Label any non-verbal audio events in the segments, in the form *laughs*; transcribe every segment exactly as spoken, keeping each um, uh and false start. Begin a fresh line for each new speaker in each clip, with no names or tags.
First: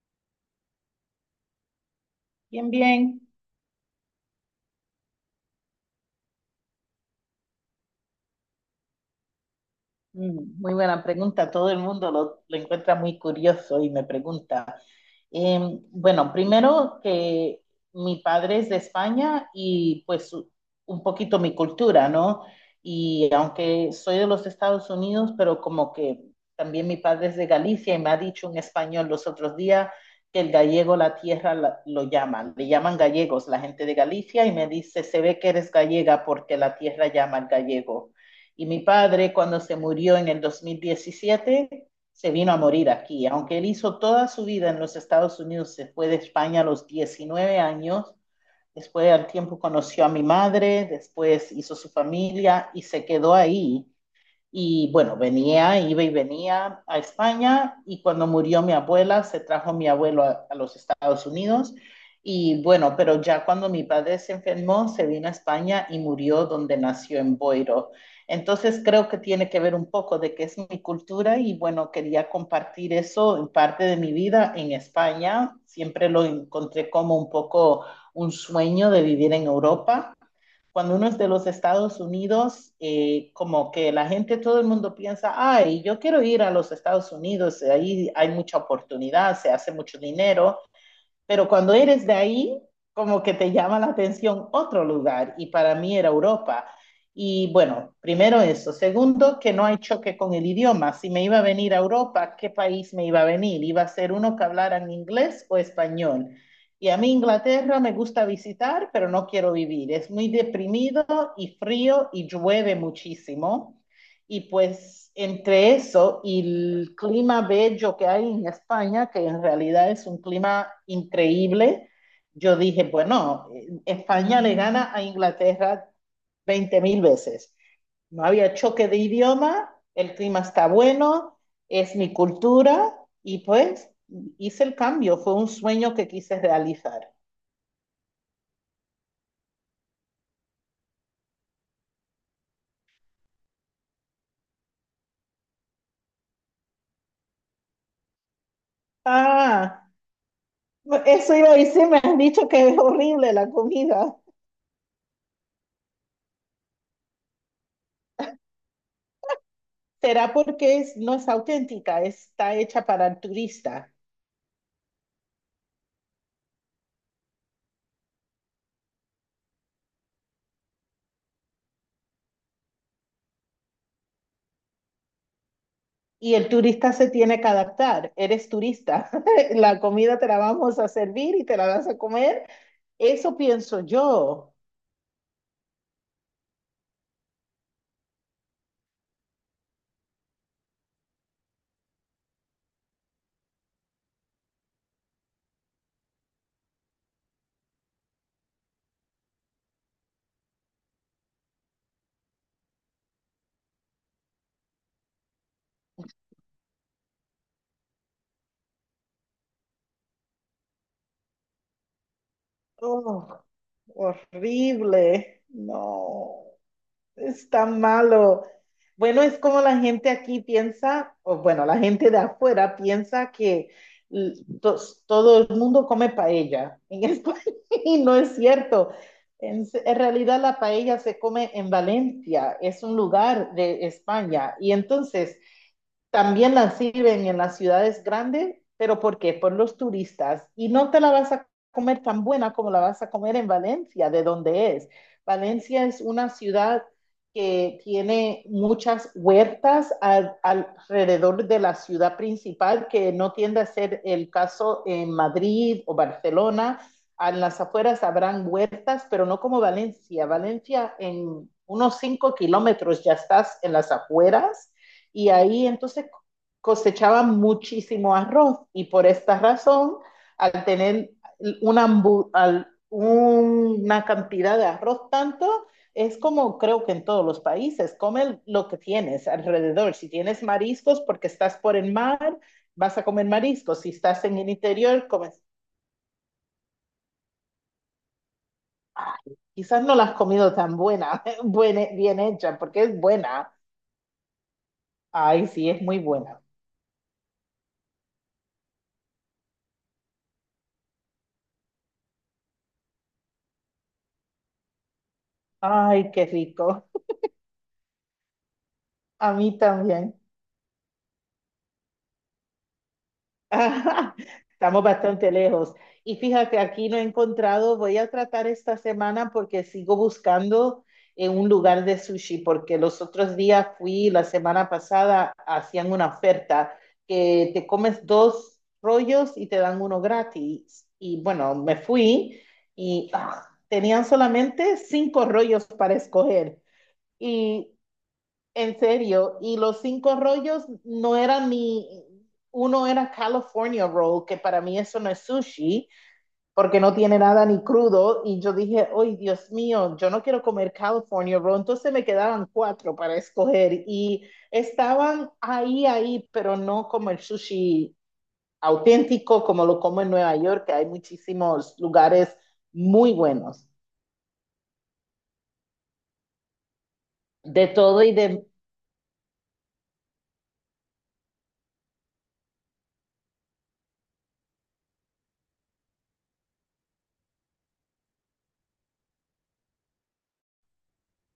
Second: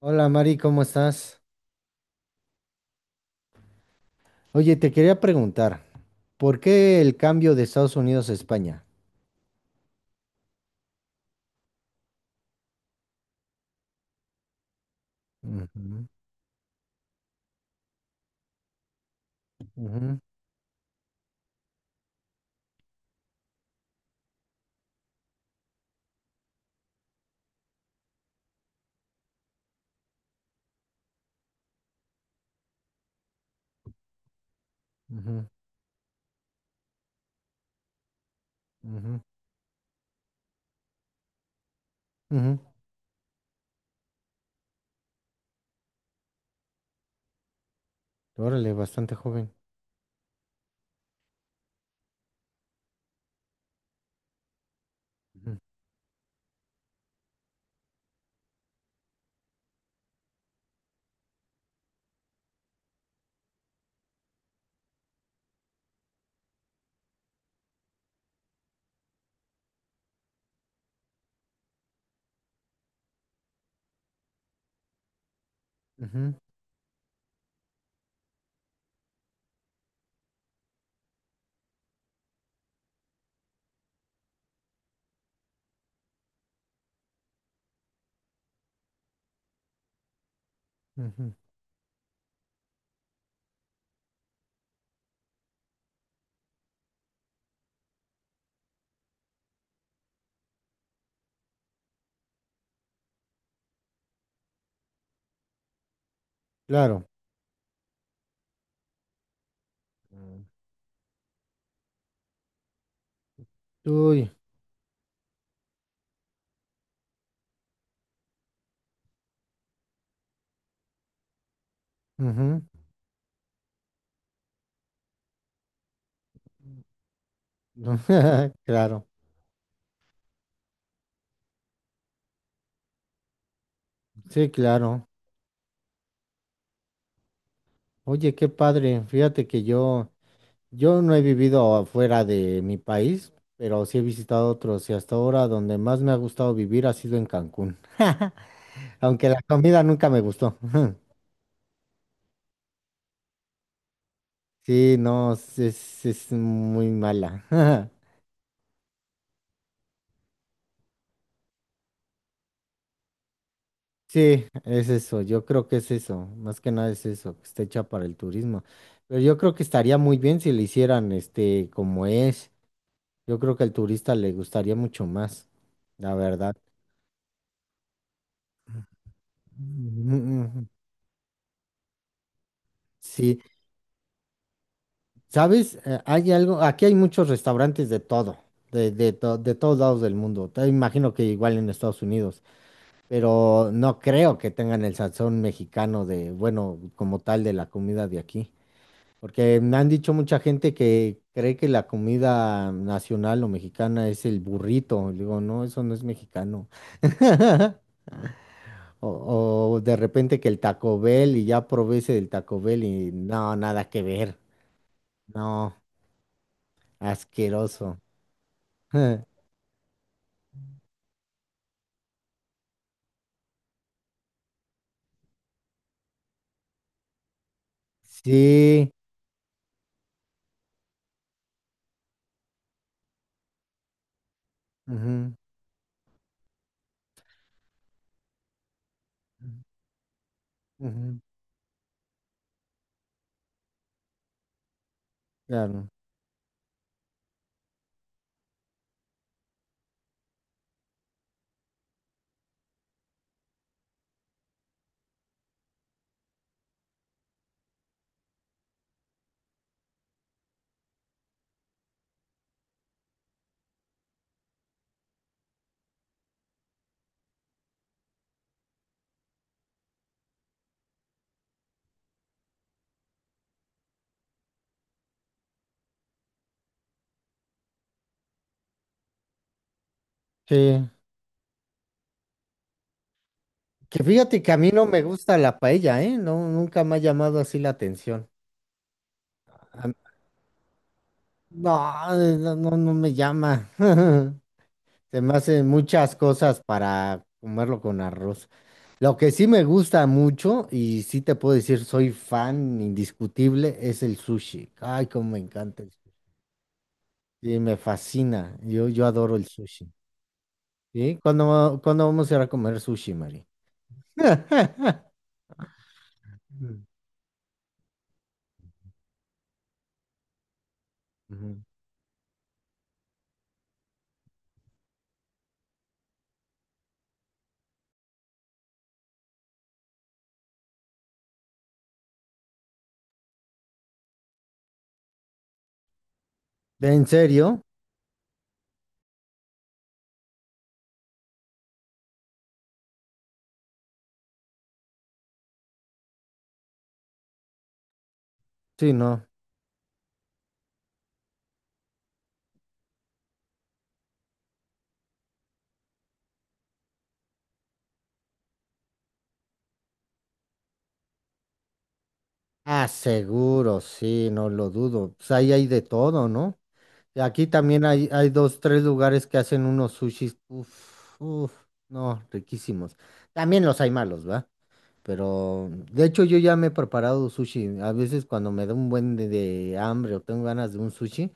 Hola Mari, ¿cómo estás?
Bien, bien.
Oye, te quería preguntar, ¿por qué el cambio de Estados Unidos a España?
Mm, Muy buena pregunta. Todo el mundo lo, lo encuentra muy curioso y me pregunta.
Ujú,
Em, bueno, primero que mi padre es de España y
ujú,
pues u- un poquito mi cultura, ¿no? Y aunque soy de los Estados Unidos, pero como que también mi padre es de Galicia y me ha dicho un español los otros días que el gallego la tierra la- lo llaman, le llaman gallegos la gente de Galicia y me dice, se ve
ujú,
que eres gallega porque la tierra llama al gallego. Y mi
ujú,
padre, cuando se murió en el dos mil diecisiete se vino a
ujú.
morir aquí. Aunque él hizo toda su vida en los Estados Unidos, se fue de España a los diecinueve años.
Órale,
Después
bastante
al
joven.
tiempo conoció a mi madre, después hizo su familia y se quedó ahí y bueno,
Ujú,
venía, iba y venía a España y cuando murió mi abuela, se trajo mi abuelo a, a los Estados Unidos. Y bueno, pero ya cuando mi padre se enfermó, se vino a España y murió donde nació en Boiro. Entonces creo que tiene que ver un poco de qué es mi cultura y bueno, quería compartir eso en parte de mi vida en España. Siempre lo
ujú,
encontré como un poco un sueño de vivir en Europa cuando uno es de los Estados Unidos, eh, como que la gente, todo el mundo piensa, ay, yo quiero ir a los Estados Unidos, ahí hay mucha oportunidad, se hace mucho dinero,
ujú.
pero cuando eres de ahí, como que te llama la atención otro lugar y para mí era Europa. Y bueno, primero eso. Segundo, que no hay choque con el idioma. Si me iba a venir a Europa, ¿qué país me iba a venir? ¿Iba a ser uno que hablaran inglés o español? Y a
Claro.
mí Inglaterra me gusta visitar, pero no quiero vivir. Es muy deprimido y frío y llueve muchísimo.
Uy,
Y pues entre eso y el clima bello que hay en España, que en realidad es un clima increíble, yo
ujú.
dije, bueno, eh, España le gana a Inglaterra veinte mil veces. No
*laughs*
había choque de
Claro,
idioma, el clima está bueno, es mi cultura y pues
sí,
hice el
claro.
cambio, fue un sueño que quise realizar.
Oye, qué padre. Fíjate que yo, yo no he vivido afuera de mi país, pero sí he visitado otros y hasta ahora donde más me ha gustado vivir ha sido en Cancún. *laughs* Aunque la comida
Ah,
nunca me gustó. *laughs*
eso iba a decir, me han dicho que es horrible la comida.
Sí, no, es, es- es muy mala. *laughs*
Será porque es- no es auténtica, está hecha para el turista
Sí, es eso, yo creo que es eso, más que nada es eso, que está hecha para el turismo. Pero yo creo que estaría muy bien si le hicieran este como es. Yo creo que al turista le gustaría mucho más, la
y el
verdad.
turista se tiene que adaptar. Eres turista, *laughs* la
Mm,
comida te la
mm,
vamos a servir y te la vas a comer. Eso
sí,
pienso yo.
¿sabes? Eh, Hay algo, aquí hay muchos restaurantes de todo, de, de, to- de todos lados del mundo. Te imagino que igual en Estados Unidos. Pero no creo que tengan el sazón mexicano de, bueno, como tal de la comida de aquí. Porque me han dicho mucha gente que cree que la comida nacional o mexicana es el burrito. Le digo, no, eso no es mexicano. *laughs* O, o de repente que el Taco Bell, y ya probé ese del Taco Bell y
Oh,
no, nada que ver.
horrible.
No,
No. Está
asqueroso.
malo. Bueno,
*laughs*
es como la gente aquí piensa, o bueno, la gente de afuera piensa que l- tos- todo el mundo come paella en España *laughs* y no es cierto.
Sí.
En, se- en realidad la paella se come en Valencia, es un lugar de España. Y
Ujú,
entonces también la sirven en las ciudades grandes, pero ¿por qué? Por los turistas. Y no te la
ujú,
vas a comer tan buena como la vas a comer en Valencia, de donde es. Valencia
claro.
es una ciudad que tiene muchas huertas al- alrededor de la ciudad principal, que no tiende a ser el caso en Madrid o Barcelona. A las afueras habrán huertas, pero no como Valencia. Valencia en unos cinco kilómetros ya estás en las afueras y ahí entonces cosechaban muchísimo arroz y por esta razón, al tener una, una cantidad de arroz tanto, es como creo que en todos los países, come lo que tienes alrededor. Si tienes
Sí.
mariscos porque estás por el mar, vas a comer mariscos. Si
Que
estás en
fíjate
el
que a mí no me
interior,
gusta
comes...
la paella, ¿eh? No, nunca me ha llamado así la atención.
Ay, quizás no
A-
la has comido tan buena, *laughs*
No,
buena, bien
no,
hecha,
no,
porque
no
es
me
buena.
llama. *laughs* Se me
Ay,
hacen
sí, es muy
muchas
buena.
cosas para comerlo con arroz. Lo que sí me gusta mucho, y sí te puedo decir, soy fan indiscutible, es el sushi. Ay, cómo me encanta el sushi.
Ay, qué rico.
Sí, me fascina. Yo, yo
A
adoro el
mí
sushi.
también.
¿Sí? ¿Cuándo, cuándo vamos a ir a comer sushi, Mari?
*laughs* Ajá. Estamos
*laughs*
bastante lejos. Y fíjate, aquí no he encontrado, voy a tratar esta semana porque sigo buscando en un
Ujú.
lugar de sushi, porque los otros días fui, la semana pasada, hacían una oferta que te comes dos rollos y te dan uno gratis. Y bueno, me fui y ah, tenían solamente cinco rollos para escoger.
¿En serio?
Y en serio, y los cinco rollos no eran ni, uno era California Roll, que para mí eso no es sushi, porque no tiene nada ni crudo, y yo dije,
Sí,
ay,
no.
Dios mío, yo no quiero comer California Roll, entonces me quedaban cuatro para escoger, y estaban ahí, ahí, pero no como el sushi auténtico, como lo como en Nueva York, que hay muchísimos lugares
Ah,
muy buenos,
seguro, sí, no lo dudo. Pues ahí hay de todo, ¿no? Aquí
de
también
todo
hay,
y
hay
de.
dos, tres lugares que hacen unos sushis, uff, uff, no, riquísimos. También los hay malos, ¿va? Pero, de hecho, yo ya me he preparado sushi. A veces cuando me da un buen de, de hambre o tengo ganas de un sushi,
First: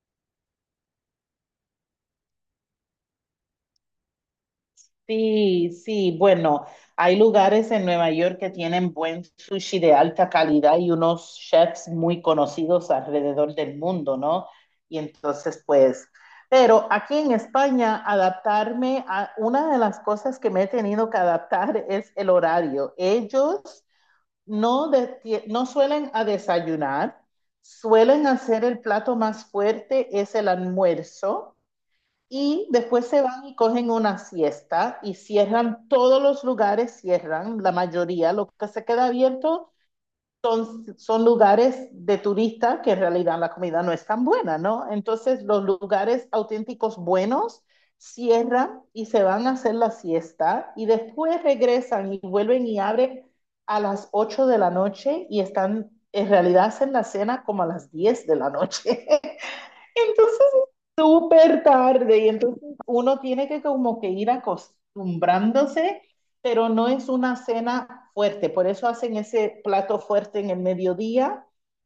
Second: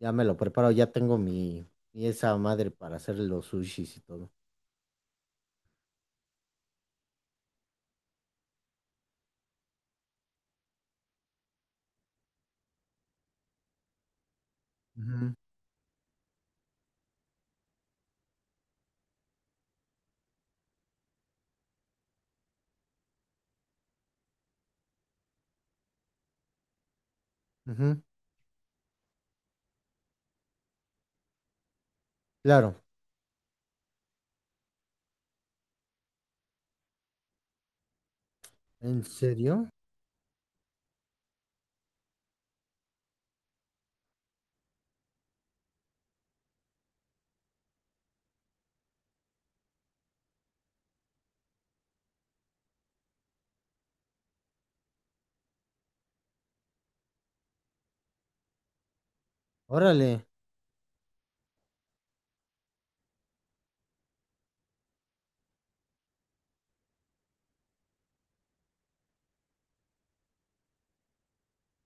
ya me lo preparo, ya tengo mi, mi esa madre para hacer los sushis y todo.
Sí, sí. Bueno, hay lugares en Nueva York que tienen buen sushi de alta calidad y unos chefs muy conocidos alrededor del mundo, ¿no? Y
Ujú,
entonces, pues, pero aquí en España, adaptarme a una de las cosas que me he tenido que adaptar es el horario. Ellos no, de- ti- no suelen a desayunar,
ujú,
suelen hacer el plato más fuerte, es el almuerzo. Y
claro,
después se van y cogen una siesta y cierran todos los lugares, cierran la mayoría, lo que se
¿en
queda
serio?
abierto son, son lugares de turistas que en realidad la comida no es tan buena, ¿no? Entonces los lugares auténticos buenos cierran y se van a hacer la siesta y después regresan y vuelven y abren a las ocho de la noche y están, en realidad hacen la cena como a las diez de la noche. *laughs*
Órale.
Entonces es súper tarde y entonces uno tiene que como que ir acostumbrándose pero no es una cena fuerte. Por eso hacen ese plato fuerte en el mediodía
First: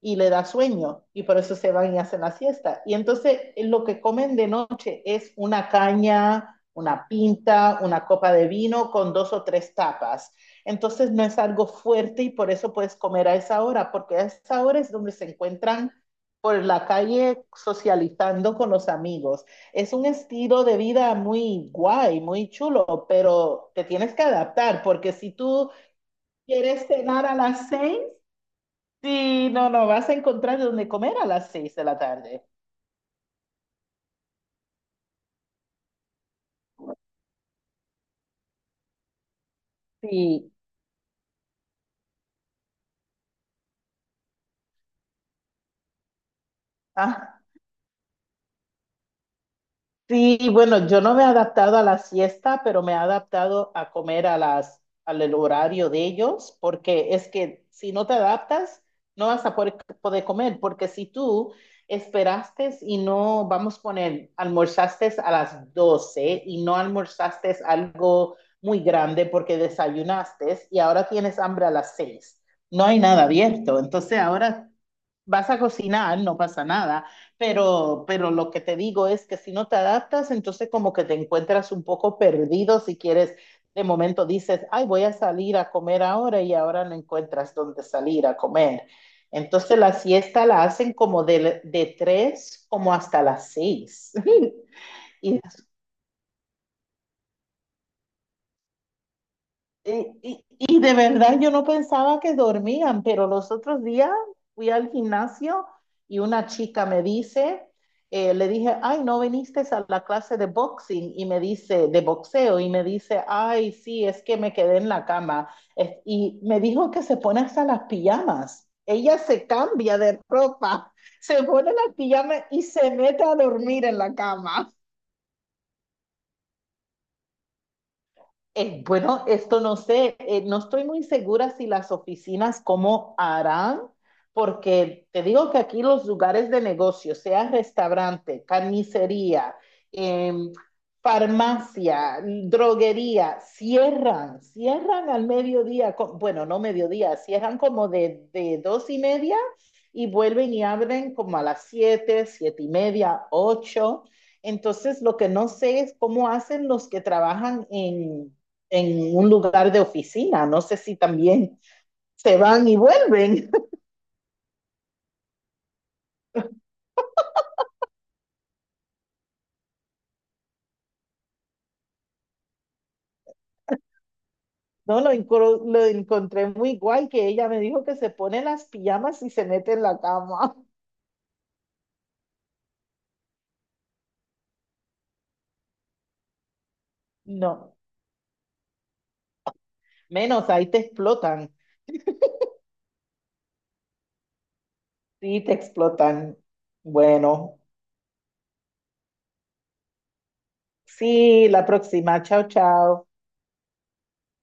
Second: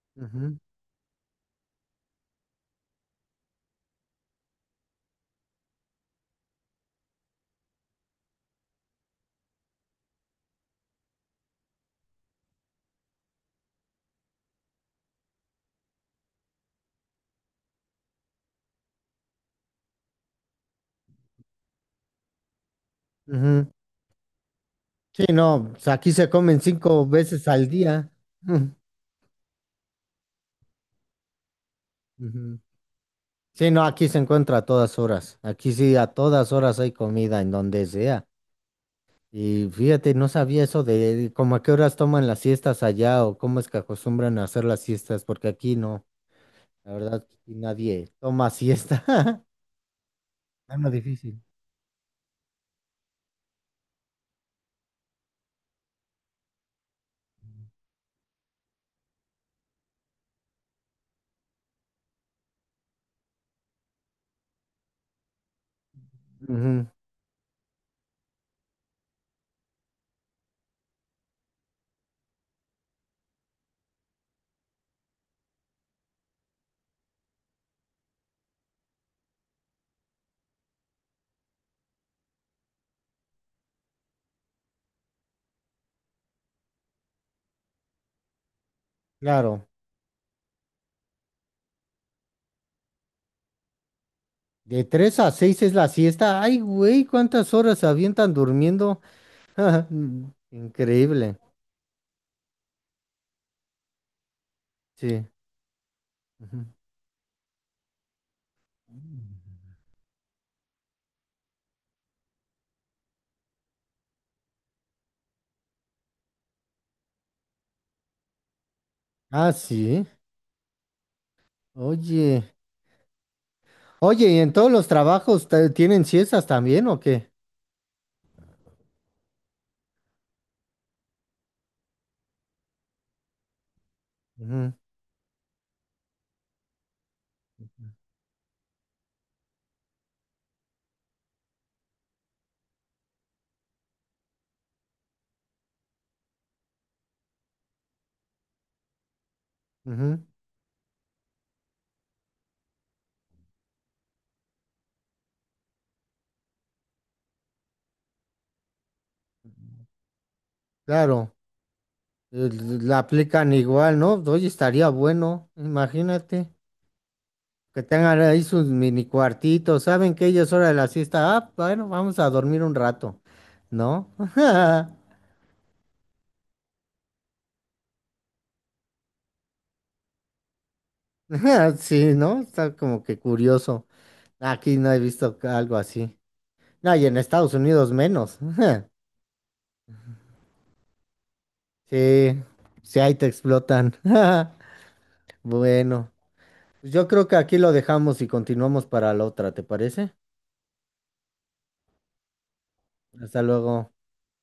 y le da
Ujú,
sueño y por eso se van y hacen la siesta. Y entonces eh, lo que comen de noche es una caña, una pinta, una copa de vino con dos o tres tapas. Entonces no es algo fuerte y por eso puedes comer a esa hora, porque a esa hora es donde se encuentran por la calle socializando con los amigos es un estilo de vida muy guay, muy chulo,
ujú.
pero te tienes que adaptar, porque
Sí,
si
no,
tú
pues, aquí se comen
quieres
cinco
cenar a
veces al
las seis,
día. *laughs* Mm,
sí, no, no, vas a encontrar donde comer a las seis de la tarde.
ujú. Sí, no, aquí se encuentra a todas horas. Aquí sí, a todas horas hay comida en donde sea. Y fíjate, no
Sí.
sabía eso de como a qué horas toman las siestas allá o cómo es que acostumbran a hacer las siestas, porque aquí no, la verdad,
Ah,
aquí nadie toma siesta. *laughs*
sí,
Es
bueno,
más
yo no me he
difícil.
adaptado a la siesta, pero me he adaptado a comer a las, al el horario de ellos, porque es que si no te adaptas, no vas a poder, poder comer, porque si tú esperaste y no, vamos a poner, almorzaste a las doce y no
Ujú,
almorzaste algo muy grande porque desayunaste y ahora tienes hambre a las seis, no hay nada abierto, entonces ahora vas a cocinar, no pasa nada, pero, pero lo que te digo es que si no te adaptas, entonces como que te encuentras un poco perdido si quieres, de momento dices, ay, voy a salir a comer ahora y ahora no encuentras dónde salir a comer.
claro,
Entonces la siesta la hacen como de, de tres como hasta las seis. *laughs*
de tres a
Y
seis es la siesta. Ay, güey, ¿cuántas horas se avientan durmiendo?
Y, y-
*laughs*
y de
Increíble,
verdad yo no pensaba que dormían, pero los otros días fui al
sí.
gimnasio y una
Ujú.
chica me dice, eh, le dije, ay, no viniste a la clase de boxing y me dice, de boxeo, y me dice, ay, sí, es que me quedé en la cama. Es- y me dijo que se pone hasta las pijamas. Ella se
Ah,
cambia
sí.
de ropa, *laughs* se pone las pijamas
Oye,
y se mete a dormir en la
oye, ¿y en todos
cama.
los trabajos te- tienen siestas también o qué?
Eh, bueno, esto no sé, eh, no estoy muy segura si las oficinas cómo harán,
Ujú,
porque te digo que aquí los lugares de negocio, sea restaurante, carnicería, em, farmacia, droguería, cierran, cierran al mediodía, co- bueno, no mediodía, cierran como de, de dos y media y
ujú,
vuelven y abren como a las siete, siete y media, ocho. Entonces, lo que no sé es cómo hacen los que trabajan en en un lugar de oficina. No sé si
claro,
también se van y
el- la
vuelven.
aplican
*laughs*
igual, ¿no? Oye, estaría bueno, imagínate, que tengan ahí sus mini cuartitos, ¿saben que ellos hora de la siesta? Ah, bueno, vamos a dormir un rato, ¿no? *laughs*
No, lo, lo encontré muy igual que ella me dijo que se pone las pijamas y se mete en la cama.
*laughs* Sí, ¿no? Está como que curioso. Aquí no he visto ca- algo así. No, y en
*laughs*
Estados
No,
Unidos menos. *laughs*
menos ahí te explotan.
Sí, sí, ahí te explotan. *laughs*
Sí, te
Bueno,
explotan.
pues yo creo que aquí
Bueno,
lo dejamos y continuamos para la otra, ¿te parece?
sí, la próxima. Chao, chao.
Hasta luego.